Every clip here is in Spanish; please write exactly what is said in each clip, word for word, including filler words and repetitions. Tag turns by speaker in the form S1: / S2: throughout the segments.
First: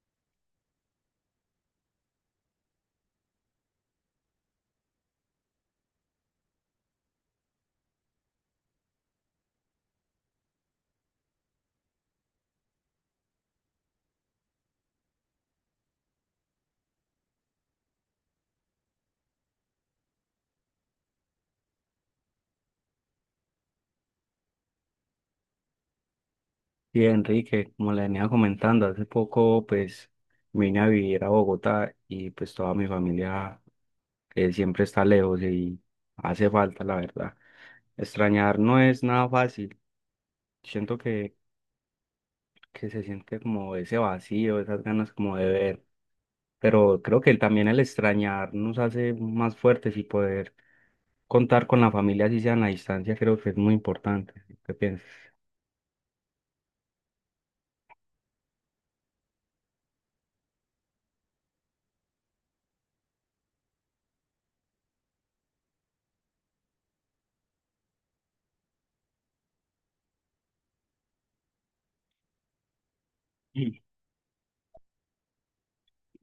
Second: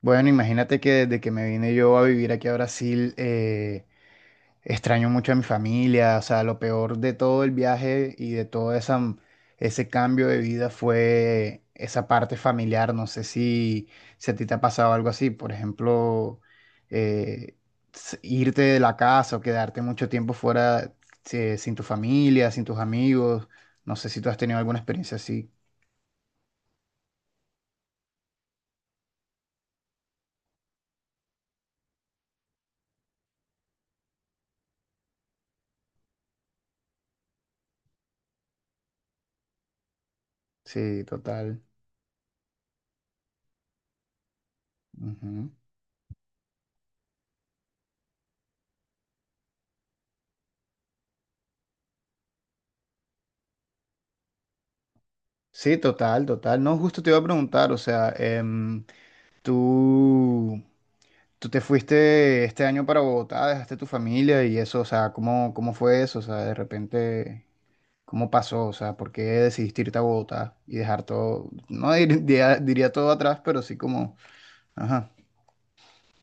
S1: Bueno, imagínate que desde que me vine yo a vivir aquí a Brasil, eh, extraño mucho a mi familia. O sea, lo peor de todo el viaje y de todo esa, ese cambio de vida fue esa parte familiar. No sé si, si a ti te ha pasado algo así. Por ejemplo, eh, s- irte de la casa o quedarte mucho tiempo fuera, eh, sin tu familia, sin tus amigos. No sé si tú has tenido alguna experiencia así.
S2: Sí, Enrique, como le venía comentando, hace poco pues vine a vivir a Bogotá y pues toda mi familia eh, siempre está lejos y hace falta, la verdad. Extrañar no es nada fácil. Siento
S1: Sí,
S2: que,
S1: total.
S2: que se siente como ese vacío, esas ganas como de
S1: Ujú.
S2: ver, pero creo que también el extrañar nos hace más fuertes y poder contar con la familia, así sea en la distancia, creo que es muy importante. ¿Qué piensas?
S1: Sí, total, total. No, justo te iba a preguntar, o sea, em, tú, tú te fuiste este año para Bogotá, dejaste tu familia y eso, o sea, ¿cómo, cómo fue eso? O sea, de repente, ¿cómo pasó? O sea, ¿por qué decidiste irte a Bogotá y dejar todo, no dir- diría, diría todo atrás, pero sí
S2: Sí.
S1: como, ajá,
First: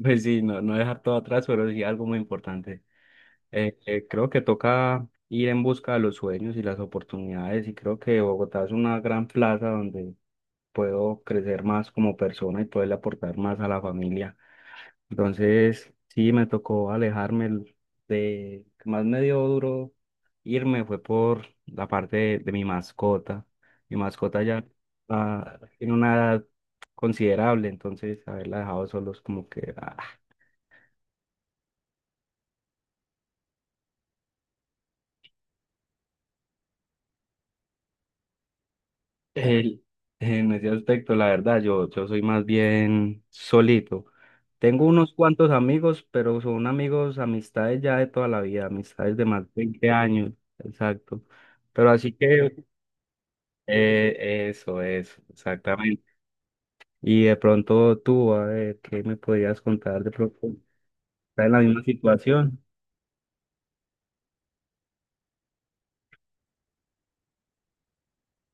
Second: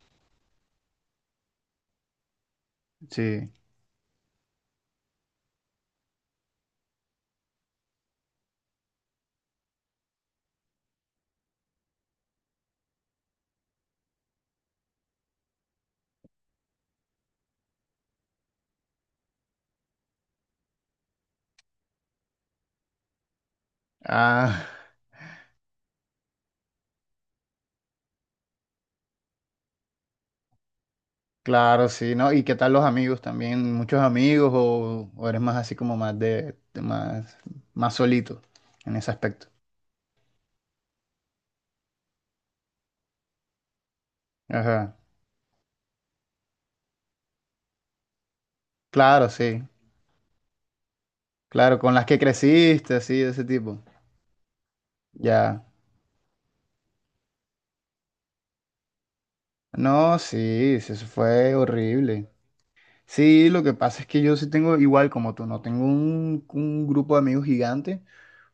S2: Pues sí, no, no dejar todo atrás, pero sí algo muy importante.
S1: sí.
S2: Eh, eh, creo que toca ir en busca de los sueños y las oportunidades y creo que Bogotá es una gran plaza donde puedo crecer más como persona y poderle aportar más a la familia. Entonces, sí, me tocó alejarme el- de, que más me dio duro irme fue por la parte de, de mi mascota. Mi mascota ya
S1: Ah,
S2: ah, tiene una edad considerable, entonces haberla dejado solos como que... ah,
S1: claro, sí, ¿no? ¿Y qué tal los amigos también? ¿Muchos amigos o, o eres más así como más de, de más, más solito en ese aspecto?
S2: El- en ese aspecto, la verdad, yo, yo soy más bien solito. Tengo
S1: Ajá.
S2: unos cuantos amigos, pero son amigos, amistades ya de toda la vida, amistades de
S1: Claro,
S2: más de
S1: sí,
S2: veinte años, exacto.
S1: claro,
S2: Pero
S1: con las
S2: así
S1: que
S2: que,
S1: creciste, así, de ese tipo.
S2: eh, eso, eso,
S1: Ya.
S2: exactamente. Y de pronto tú, a ver, ¿qué me podías contar de
S1: No,
S2: pronto?
S1: sí, sí, eso
S2: ¿Estás en
S1: fue
S2: la misma
S1: horrible.
S2: situación?
S1: Sí, lo que pasa es que yo sí tengo, igual como tú, no tengo un, un grupo de amigos gigante,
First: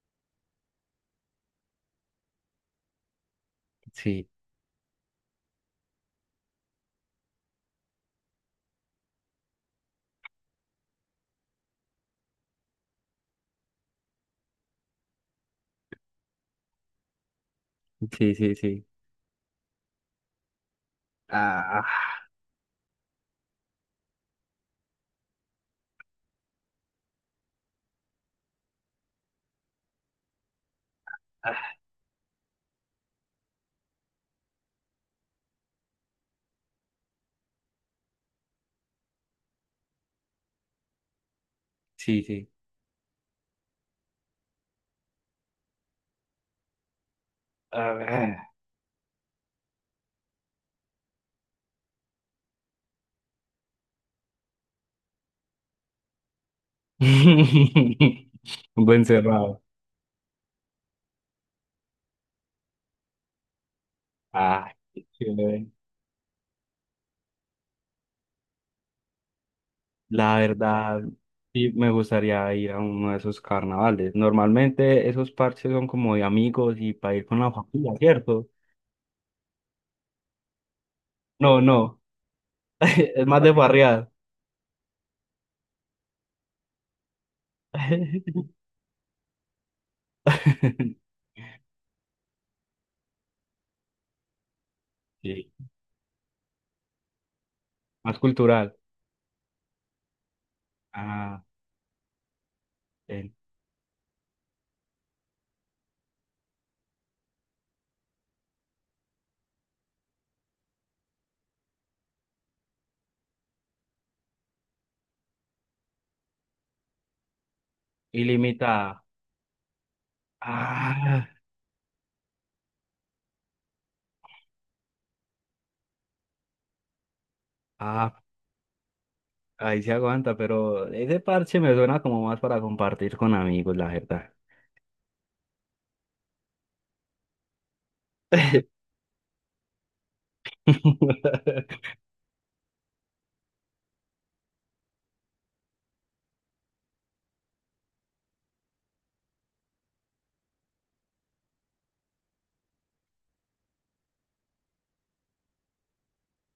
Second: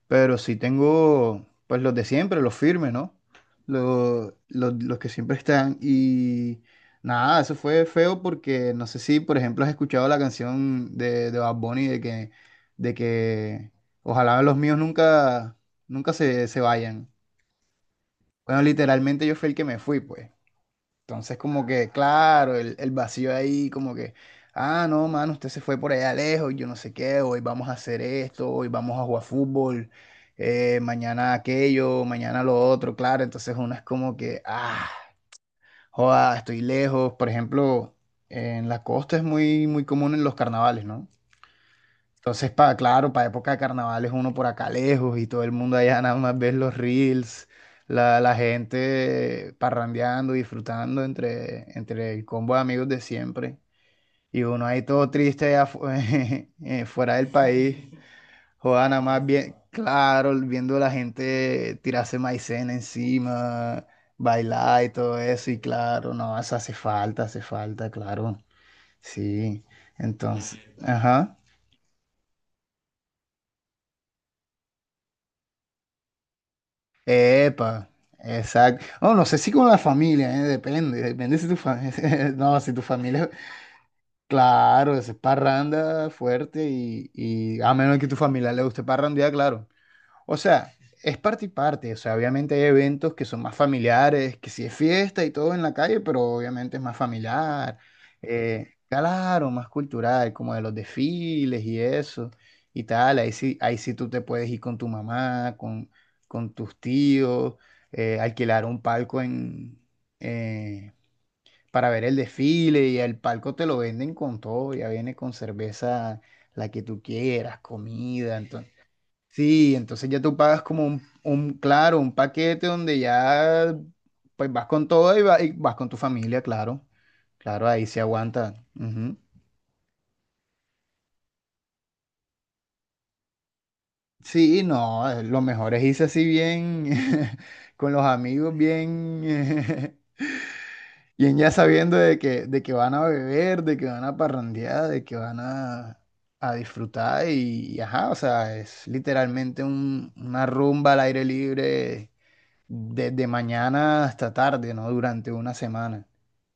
S1: pero sí tengo, pues los de siempre, los firmes, ¿no?
S2: Sí,
S1: Los, los, los que siempre están. Y nada, eso fue feo porque no sé si, por ejemplo, has escuchado la canción de, de Bad Bunny de que, de que ojalá los míos nunca, nunca se, se vayan.
S2: sí, sí,
S1: Bueno,
S2: sí.
S1: literalmente yo fui el que me fui, pues. Entonces, como que,
S2: Ah,
S1: claro, el, el vacío ahí, como que, ah, no, mano, usted se fue por allá lejos, yo no sé qué, hoy vamos a hacer esto, hoy vamos a jugar fútbol, eh, mañana
S2: ah,
S1: aquello, mañana lo otro, claro. Entonces, uno es como que, ah, joda, estoy lejos. Por ejemplo, en la costa es muy, muy común en los carnavales, ¿no?
S2: sí, sí.
S1: Entonces, pa, claro, para época de carnavales uno por acá lejos y todo el mundo allá nada más ves los reels,
S2: A
S1: la, la
S2: ver.
S1: gente parrandeando, disfrutando entre, entre el combo de amigos de siempre. Y uno ahí todo triste allá fu- eh, fuera del país,
S2: Un
S1: joda nada
S2: buen
S1: más bien,
S2: cerrado.
S1: claro, viendo a la gente tirarse maicena encima,
S2: Ah,
S1: bailar y
S2: qué
S1: todo eso. Y
S2: chévere.
S1: claro, no, eso hace falta, hace falta, claro. Sí,
S2: La
S1: entonces,
S2: verdad,
S1: ajá.
S2: sí me gustaría ir a uno de esos carnavales. Normalmente esos parches son como de amigos y para ir con la
S1: Epa,
S2: familia, ¿cierto?
S1: exacto. No, no sé si con la familia, ¿eh? Depende, depende si tu
S2: No, no,
S1: familia, no, si tu
S2: es
S1: familia,
S2: más de farrear.
S1: claro, es parranda fuerte y, y a menos que tu familia le guste parrandear, claro. O sea, es parte y parte. O sea, obviamente hay eventos que son más familiares, que si es fiesta y
S2: Sí,
S1: todo en la calle, pero obviamente es más familiar.
S2: más
S1: eh,
S2: cultural.
S1: claro, más cultural, como de los
S2: Ah,
S1: desfiles y eso y tal. Ahí
S2: bien.
S1: sí, ahí sí tú te puedes ir con tu mamá, con, con tus tíos, eh, alquilar un palco en, eh, para ver el desfile y el palco te lo venden con todo. Ya viene con cerveza, la que tú quieras, comida.
S2: Ilimitada.
S1: Sí, entonces ya tú pagas como un,
S2: Ah,
S1: un, claro, un paquete donde ya pues vas con todo y, va- y vas con tu familia, claro. Claro, ahí se
S2: ah,
S1: aguanta. Ujú.
S2: ahí se aguanta, pero ese parche me suena como más para compartir con amigos, la verdad.
S1: Sí, no, eh, lo mejor es irse así bien con los amigos, bien, bien ya sabiendo de que, de que van a beber, de que van a parrandear, de que van a, a disfrutar y, y ajá, o sea, es literalmente un- una rumba al aire libre desde mañana hasta tarde, ¿no? Durante una semana.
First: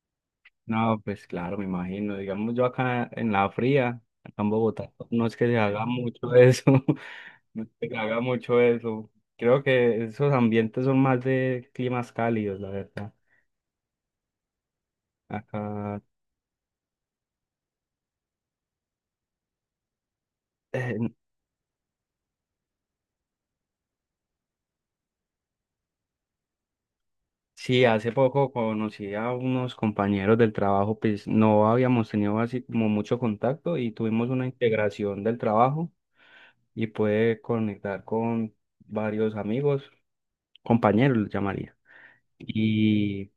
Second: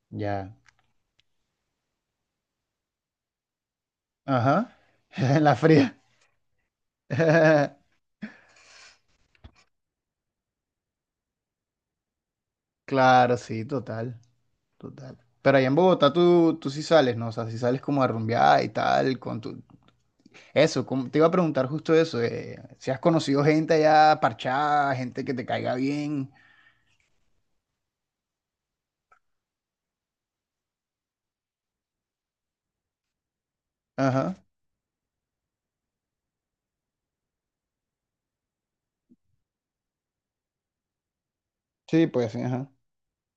S1: Ya.
S2: No, pues claro, me imagino. Digamos, yo acá en la fría, acá en
S1: Ajá.
S2: Bogotá, no es
S1: En
S2: que
S1: la
S2: se haga
S1: fría.
S2: mucho eso, no es que se haga mucho eso. Creo que esos ambientes son más de climas cálidos, la verdad.
S1: Claro, sí, total, total. Pero allá en
S2: Acá,
S1: Bogotá tú, tú sí sales, ¿no? O sea, si sales como a rumbear y tal, con tu... Eso,
S2: eh,
S1: como- te iba a preguntar justo eso, eh, si has conocido gente allá parchada, gente que te caiga bien.
S2: sí, hace poco conocí a unos compañeros del trabajo, pues no habíamos tenido así como mucho contacto y tuvimos
S1: Ajá.
S2: una integración del trabajo y pude conectar con varios amigos, compañeros, los llamaría.
S1: Sí, pues sí, ajá.
S2: Y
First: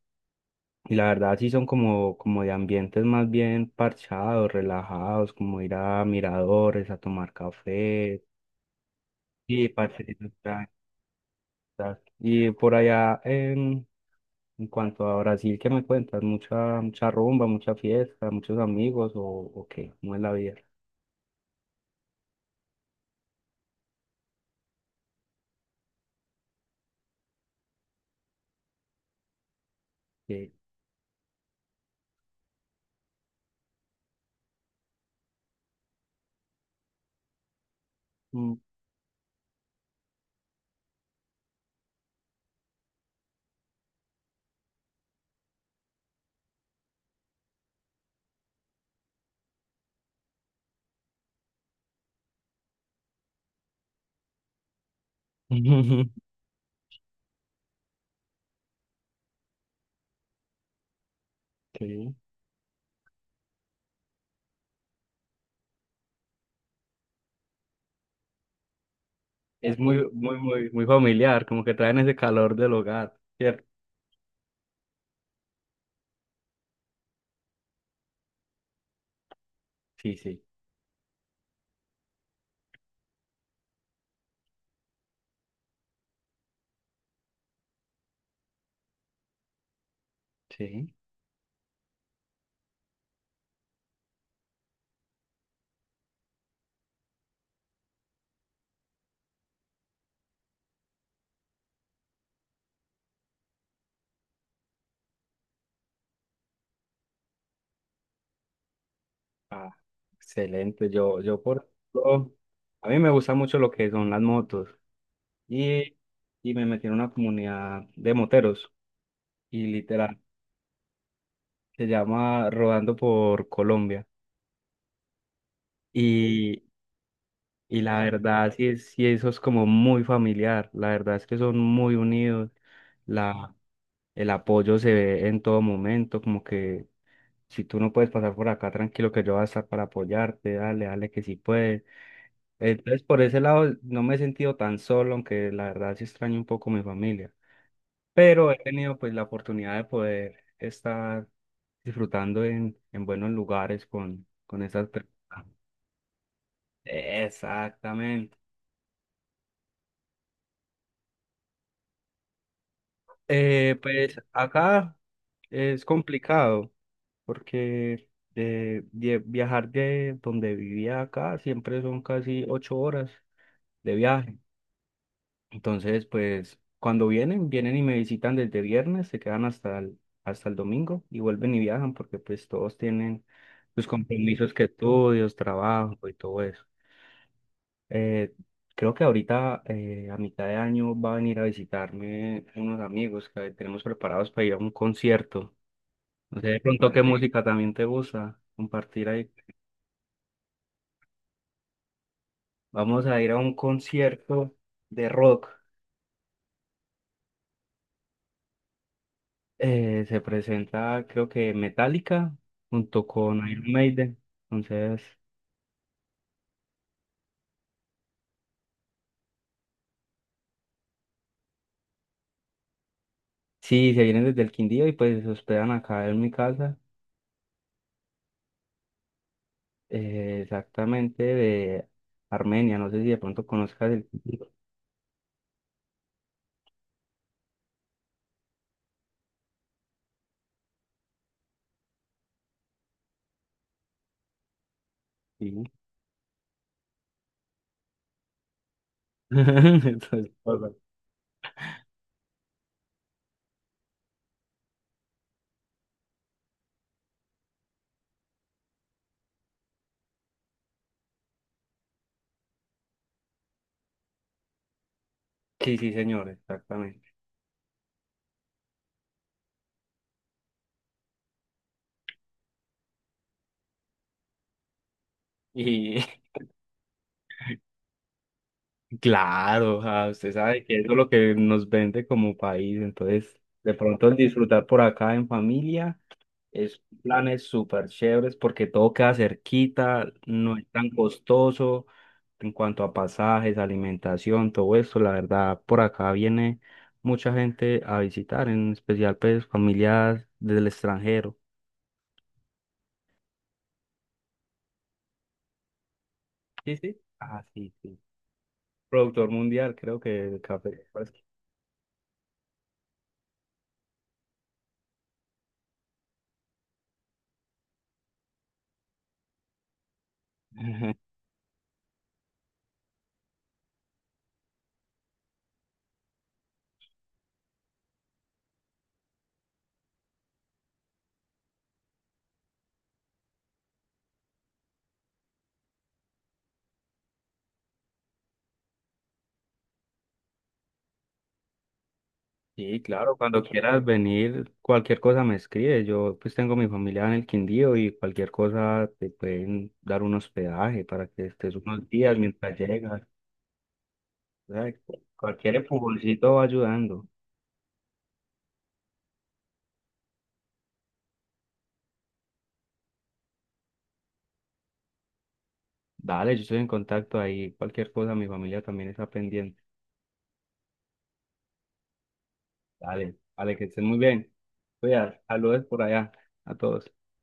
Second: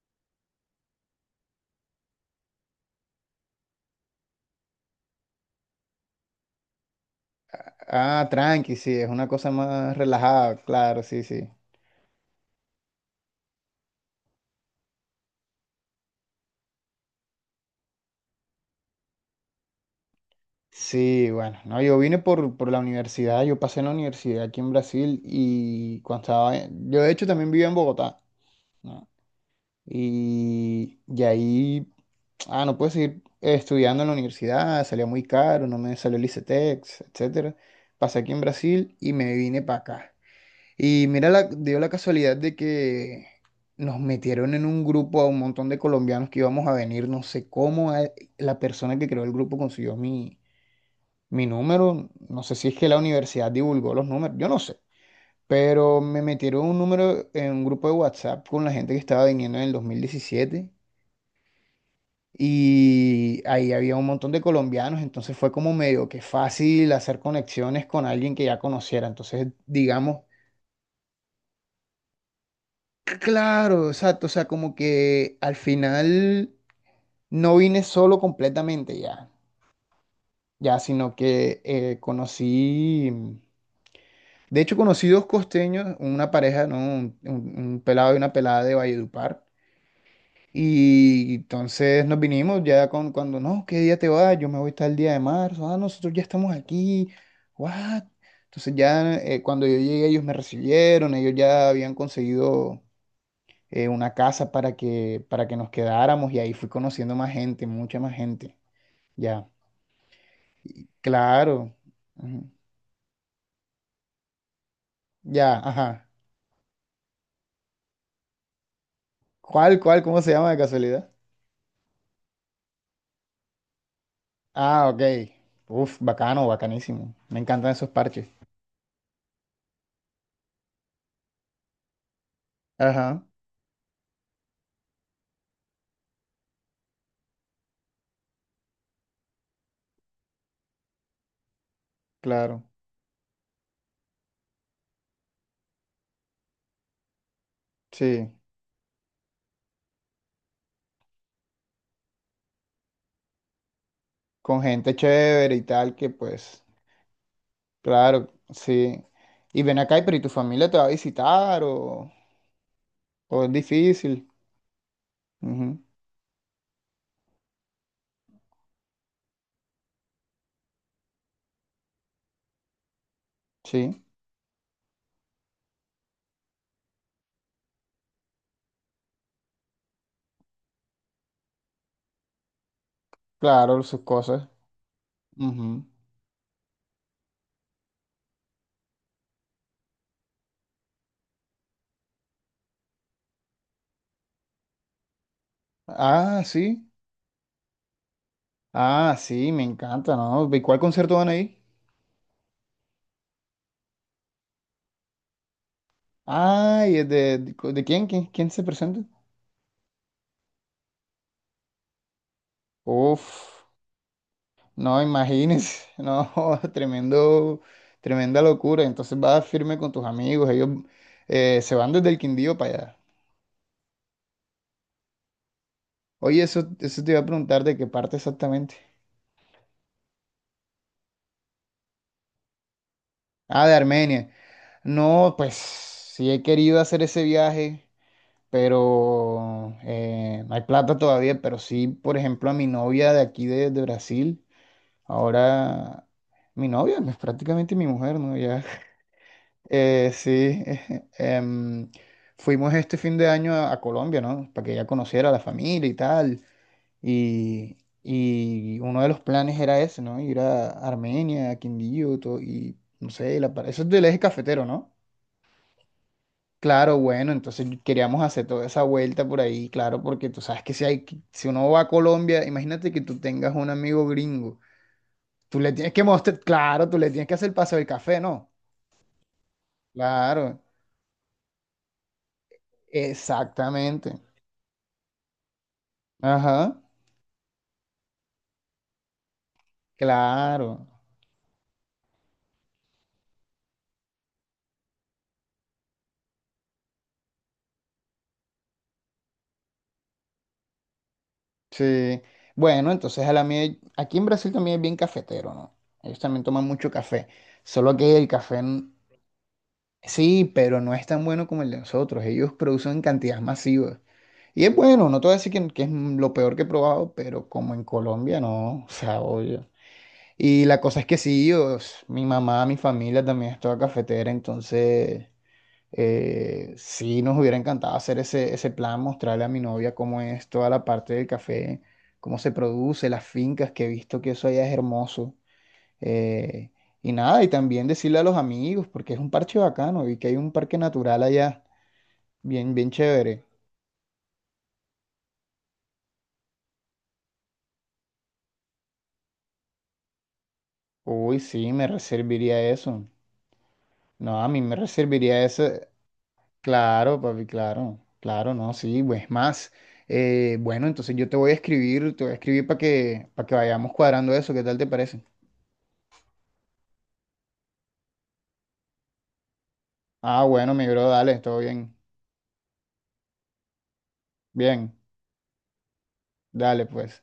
S2: Y la verdad sí son como, como de ambientes más bien parchados, relajados, como ir a miradores, a tomar café.
S1: Ah, tranqui, sí, es una cosa
S2: Sí,
S1: más
S2: parceritos.
S1: relajada, claro, sí, sí.
S2: Y por allá, en, en cuanto a Brasil, ¿qué me cuentas? ¿Mucha, mucha rumba, mucha fiesta, muchos amigos o, o qué? ¿Cómo es la vida?
S1: Sí, bueno, no, yo vine por, por la universidad, yo pasé en la universidad aquí en Brasil y cuando estaba, en- yo de hecho también vivía en Bogotá, ¿no?
S2: Sí.
S1: Y, y ahí, ah, no pude seguir estudiando en la universidad, salía muy caro, no me salió el ICETEX, etcétera. Pasé aquí en
S2: Mm.
S1: Brasil y me vine para acá. Y mira, la, dio la casualidad de que nos metieron en un grupo a un montón de colombianos que íbamos a venir, no sé cómo, eh, la persona que creó el grupo consiguió mi mi número, no sé si es que la universidad divulgó los números, yo no sé, pero me metieron un número en un grupo de WhatsApp con la gente que estaba viniendo en el dos mil diecisiete
S2: Sí.
S1: y ahí había un montón de colombianos, entonces fue como medio que fácil hacer conexiones con alguien que ya conociera. Entonces,
S2: Es muy,
S1: digamos,
S2: muy, muy, muy familiar, como que traen ese calor del hogar, ¿cierto?
S1: claro, exacto, o sea, como que al final no vine solo completamente ya,
S2: Sí, sí.
S1: ya, sino que eh, conocí. De hecho, conocí dos costeños, una pareja, ¿no? Un, un- un pelado y una pelada de Valledupar.
S2: Sí.
S1: Y entonces nos vinimos ya con, cuando, no, ¿qué día te vas? Yo me voy tal día de marzo. Ah, no, nosotros ya estamos aquí. What? Entonces ya eh, cuando yo llegué, ellos me recibieron, ellos ya habían conseguido eh, una casa para que, para que nos quedáramos y ahí fui conociendo más gente, mucha más gente. Ya,
S2: Ah, excelente. Yo, yo por
S1: claro.
S2: ejemplo,
S1: Ujú.
S2: a mí me gusta mucho lo que son las motos
S1: Ya,
S2: y,
S1: ajá.
S2: y me metí en una comunidad de moteros y
S1: ¿Cuál, cuál,
S2: literal
S1: cómo se llama de casualidad?
S2: se llama Rodando por Colombia
S1: Ah, ok. Uf, bacano,
S2: y,
S1: bacanísimo. Me encantan
S2: y
S1: esos
S2: la
S1: parches.
S2: verdad sí, es- sí eso es como muy familiar. La verdad es que son muy unidos.
S1: Ajá,
S2: La, el apoyo se ve en todo momento, como que si tú no puedes pasar por acá, tranquilo que yo voy a estar para apoyarte, dale, dale que sí puedes.
S1: claro.
S2: Entonces, por ese lado, no me he sentido tan solo, aunque la verdad sí extraño un poco mi familia.
S1: Sí.
S2: Pero he tenido pues la oportunidad de poder estar disfrutando en, en buenos lugares con,
S1: Con
S2: con esas
S1: gente
S2: personas.
S1: chévere y tal, que pues, claro,
S2: Exactamente.
S1: sí. Y ven acá, y pero ¿y tu familia te va a visitar o, o es
S2: Eh, pues
S1: difícil?
S2: acá
S1: Ujú,
S2: es complicado porque de, de viajar de donde vivía acá siempre son casi ocho horas de
S1: sí,
S2: viaje. Entonces, pues cuando vienen, vienen y me visitan desde viernes, se quedan hasta el, hasta el domingo y vuelven y viajan porque pues todos tienen
S1: claro,
S2: sus
S1: sus cosas.
S2: compromisos que estudios,
S1: Ujú.
S2: trabajo y todo eso. Eh, creo que ahorita eh, a mitad de año va a venir a visitarme unos amigos que tenemos preparados para ir a un concierto. No
S1: Ah,
S2: sé de
S1: sí.
S2: pronto qué Vale. Música también te gusta compartir
S1: Ah,
S2: ahí.
S1: sí, me encanta, ¿no? ¿Y cuál concierto van a ir?
S2: Vamos a ir a un concierto de rock.
S1: Ay, ¿es de, de, de quién? ¿Quién, quién se presenta?
S2: Eh, se presenta, creo que Metallica junto con
S1: Uf.
S2: Iron Maiden.
S1: No,
S2: Entonces,
S1: imagínense, no, tremendo, tremenda locura. Entonces vas firme con tus amigos, ellos eh, se van desde el Quindío para allá.
S2: sí, se vienen desde el Quindío y pues se hospedan acá en mi
S1: Oye, eso,
S2: casa,
S1: eso te iba a preguntar de qué parte exactamente.
S2: eh, exactamente de Armenia. No sé si de pronto
S1: Ah, de
S2: conozcas el
S1: Armenia.
S2: Quindío.
S1: No, pues sí he querido hacer ese viaje, pero eh, no hay plata todavía. Pero sí, por ejemplo, a mi novia de aquí de, de Brasil,
S2: Sí.
S1: ahora mi novia es prácticamente mi mujer, ¿no? Ya Eh,
S2: Entonces,
S1: sí,
S2: hola.
S1: em, fuimos este fin de año a, a Colombia, ¿no? Para que ella conociera a la familia y tal. Y, y uno de los planes era ese, ¿no? Ir a Armenia, a Quindío, to- y no sé, la, par- eso es del eje cafetero, ¿no?
S2: Sí, sí, señor,
S1: Claro,
S2: exactamente.
S1: bueno, entonces queríamos hacer toda esa vuelta por ahí, claro, porque tú sabes que si hay, que- si uno va a Colombia, imagínate que tú tengas un amigo gringo, tú le tienes que
S2: Y
S1: mostrar, claro, tú le tienes que hacer el paseo del café, ¿no?
S2: claro, ah, usted
S1: Claro,
S2: sabe que eso es lo que nos vende como país. Entonces, de pronto
S1: exactamente.
S2: el disfrutar por acá en familia. Es
S1: Ajá.
S2: planes súper chéveres porque todo queda cerquita, no es
S1: Claro,
S2: tan costoso en cuanto a pasajes, alimentación, todo eso. La verdad, por acá viene mucha gente a visitar, en especial pues familias del extranjero.
S1: sí. Bueno, entonces a la mía, aquí en Brasil también es bien cafetero, ¿no? Ellos también toman
S2: Sí,
S1: mucho
S2: sí.
S1: café,
S2: Ah, sí,
S1: solo
S2: sí.
S1: que el café, n-
S2: Productor mundial, creo que el
S1: sí, pero
S2: café.
S1: no es tan bueno como el de nosotros. Ellos producen en cantidades masivas. Y es bueno, no te voy a decir que, que es lo peor que he probado, pero como en Colombia, no, o sea, obvio. Y la cosa es que sí, os- mi mamá, mi familia también es toda cafetera, entonces... Eh, sí, nos hubiera encantado hacer ese, ese plan, mostrarle a mi novia cómo es toda la parte del café, cómo se produce, las fincas, que he visto que eso allá es hermoso. Eh, y nada, y también decirle a los amigos, porque es un parche bacano, y que hay un parque natural allá, bien,
S2: Sí,
S1: bien
S2: claro, cuando
S1: chévere.
S2: quieras venir, cualquier cosa me escribes. Yo pues tengo mi familia en el Quindío y cualquier cosa te pueden dar un hospedaje para que
S1: Uy,
S2: estés
S1: sí, me
S2: unos días mientras
S1: reservaría
S2: llegas.
S1: eso. No, a
S2: O
S1: mí
S2: sea,
S1: me reservaría
S2: cualquier
S1: eso.
S2: empujoncito va ayudando.
S1: Claro, papi, claro, claro, no, sí, pues más. Eh, bueno, entonces yo te voy a escribir, te voy a escribir para que, para que vayamos cuadrando eso, ¿qué tal te parece?
S2: Dale, yo estoy en contacto ahí. Cualquier cosa, mi familia también está pendiente.
S1: Ah, bueno, mi bro, dale, todo bien.
S2: Dale, dale, que estén muy bien.
S1: Bien,
S2: Cuidado, saludos por allá a todos.
S1: dale, pues.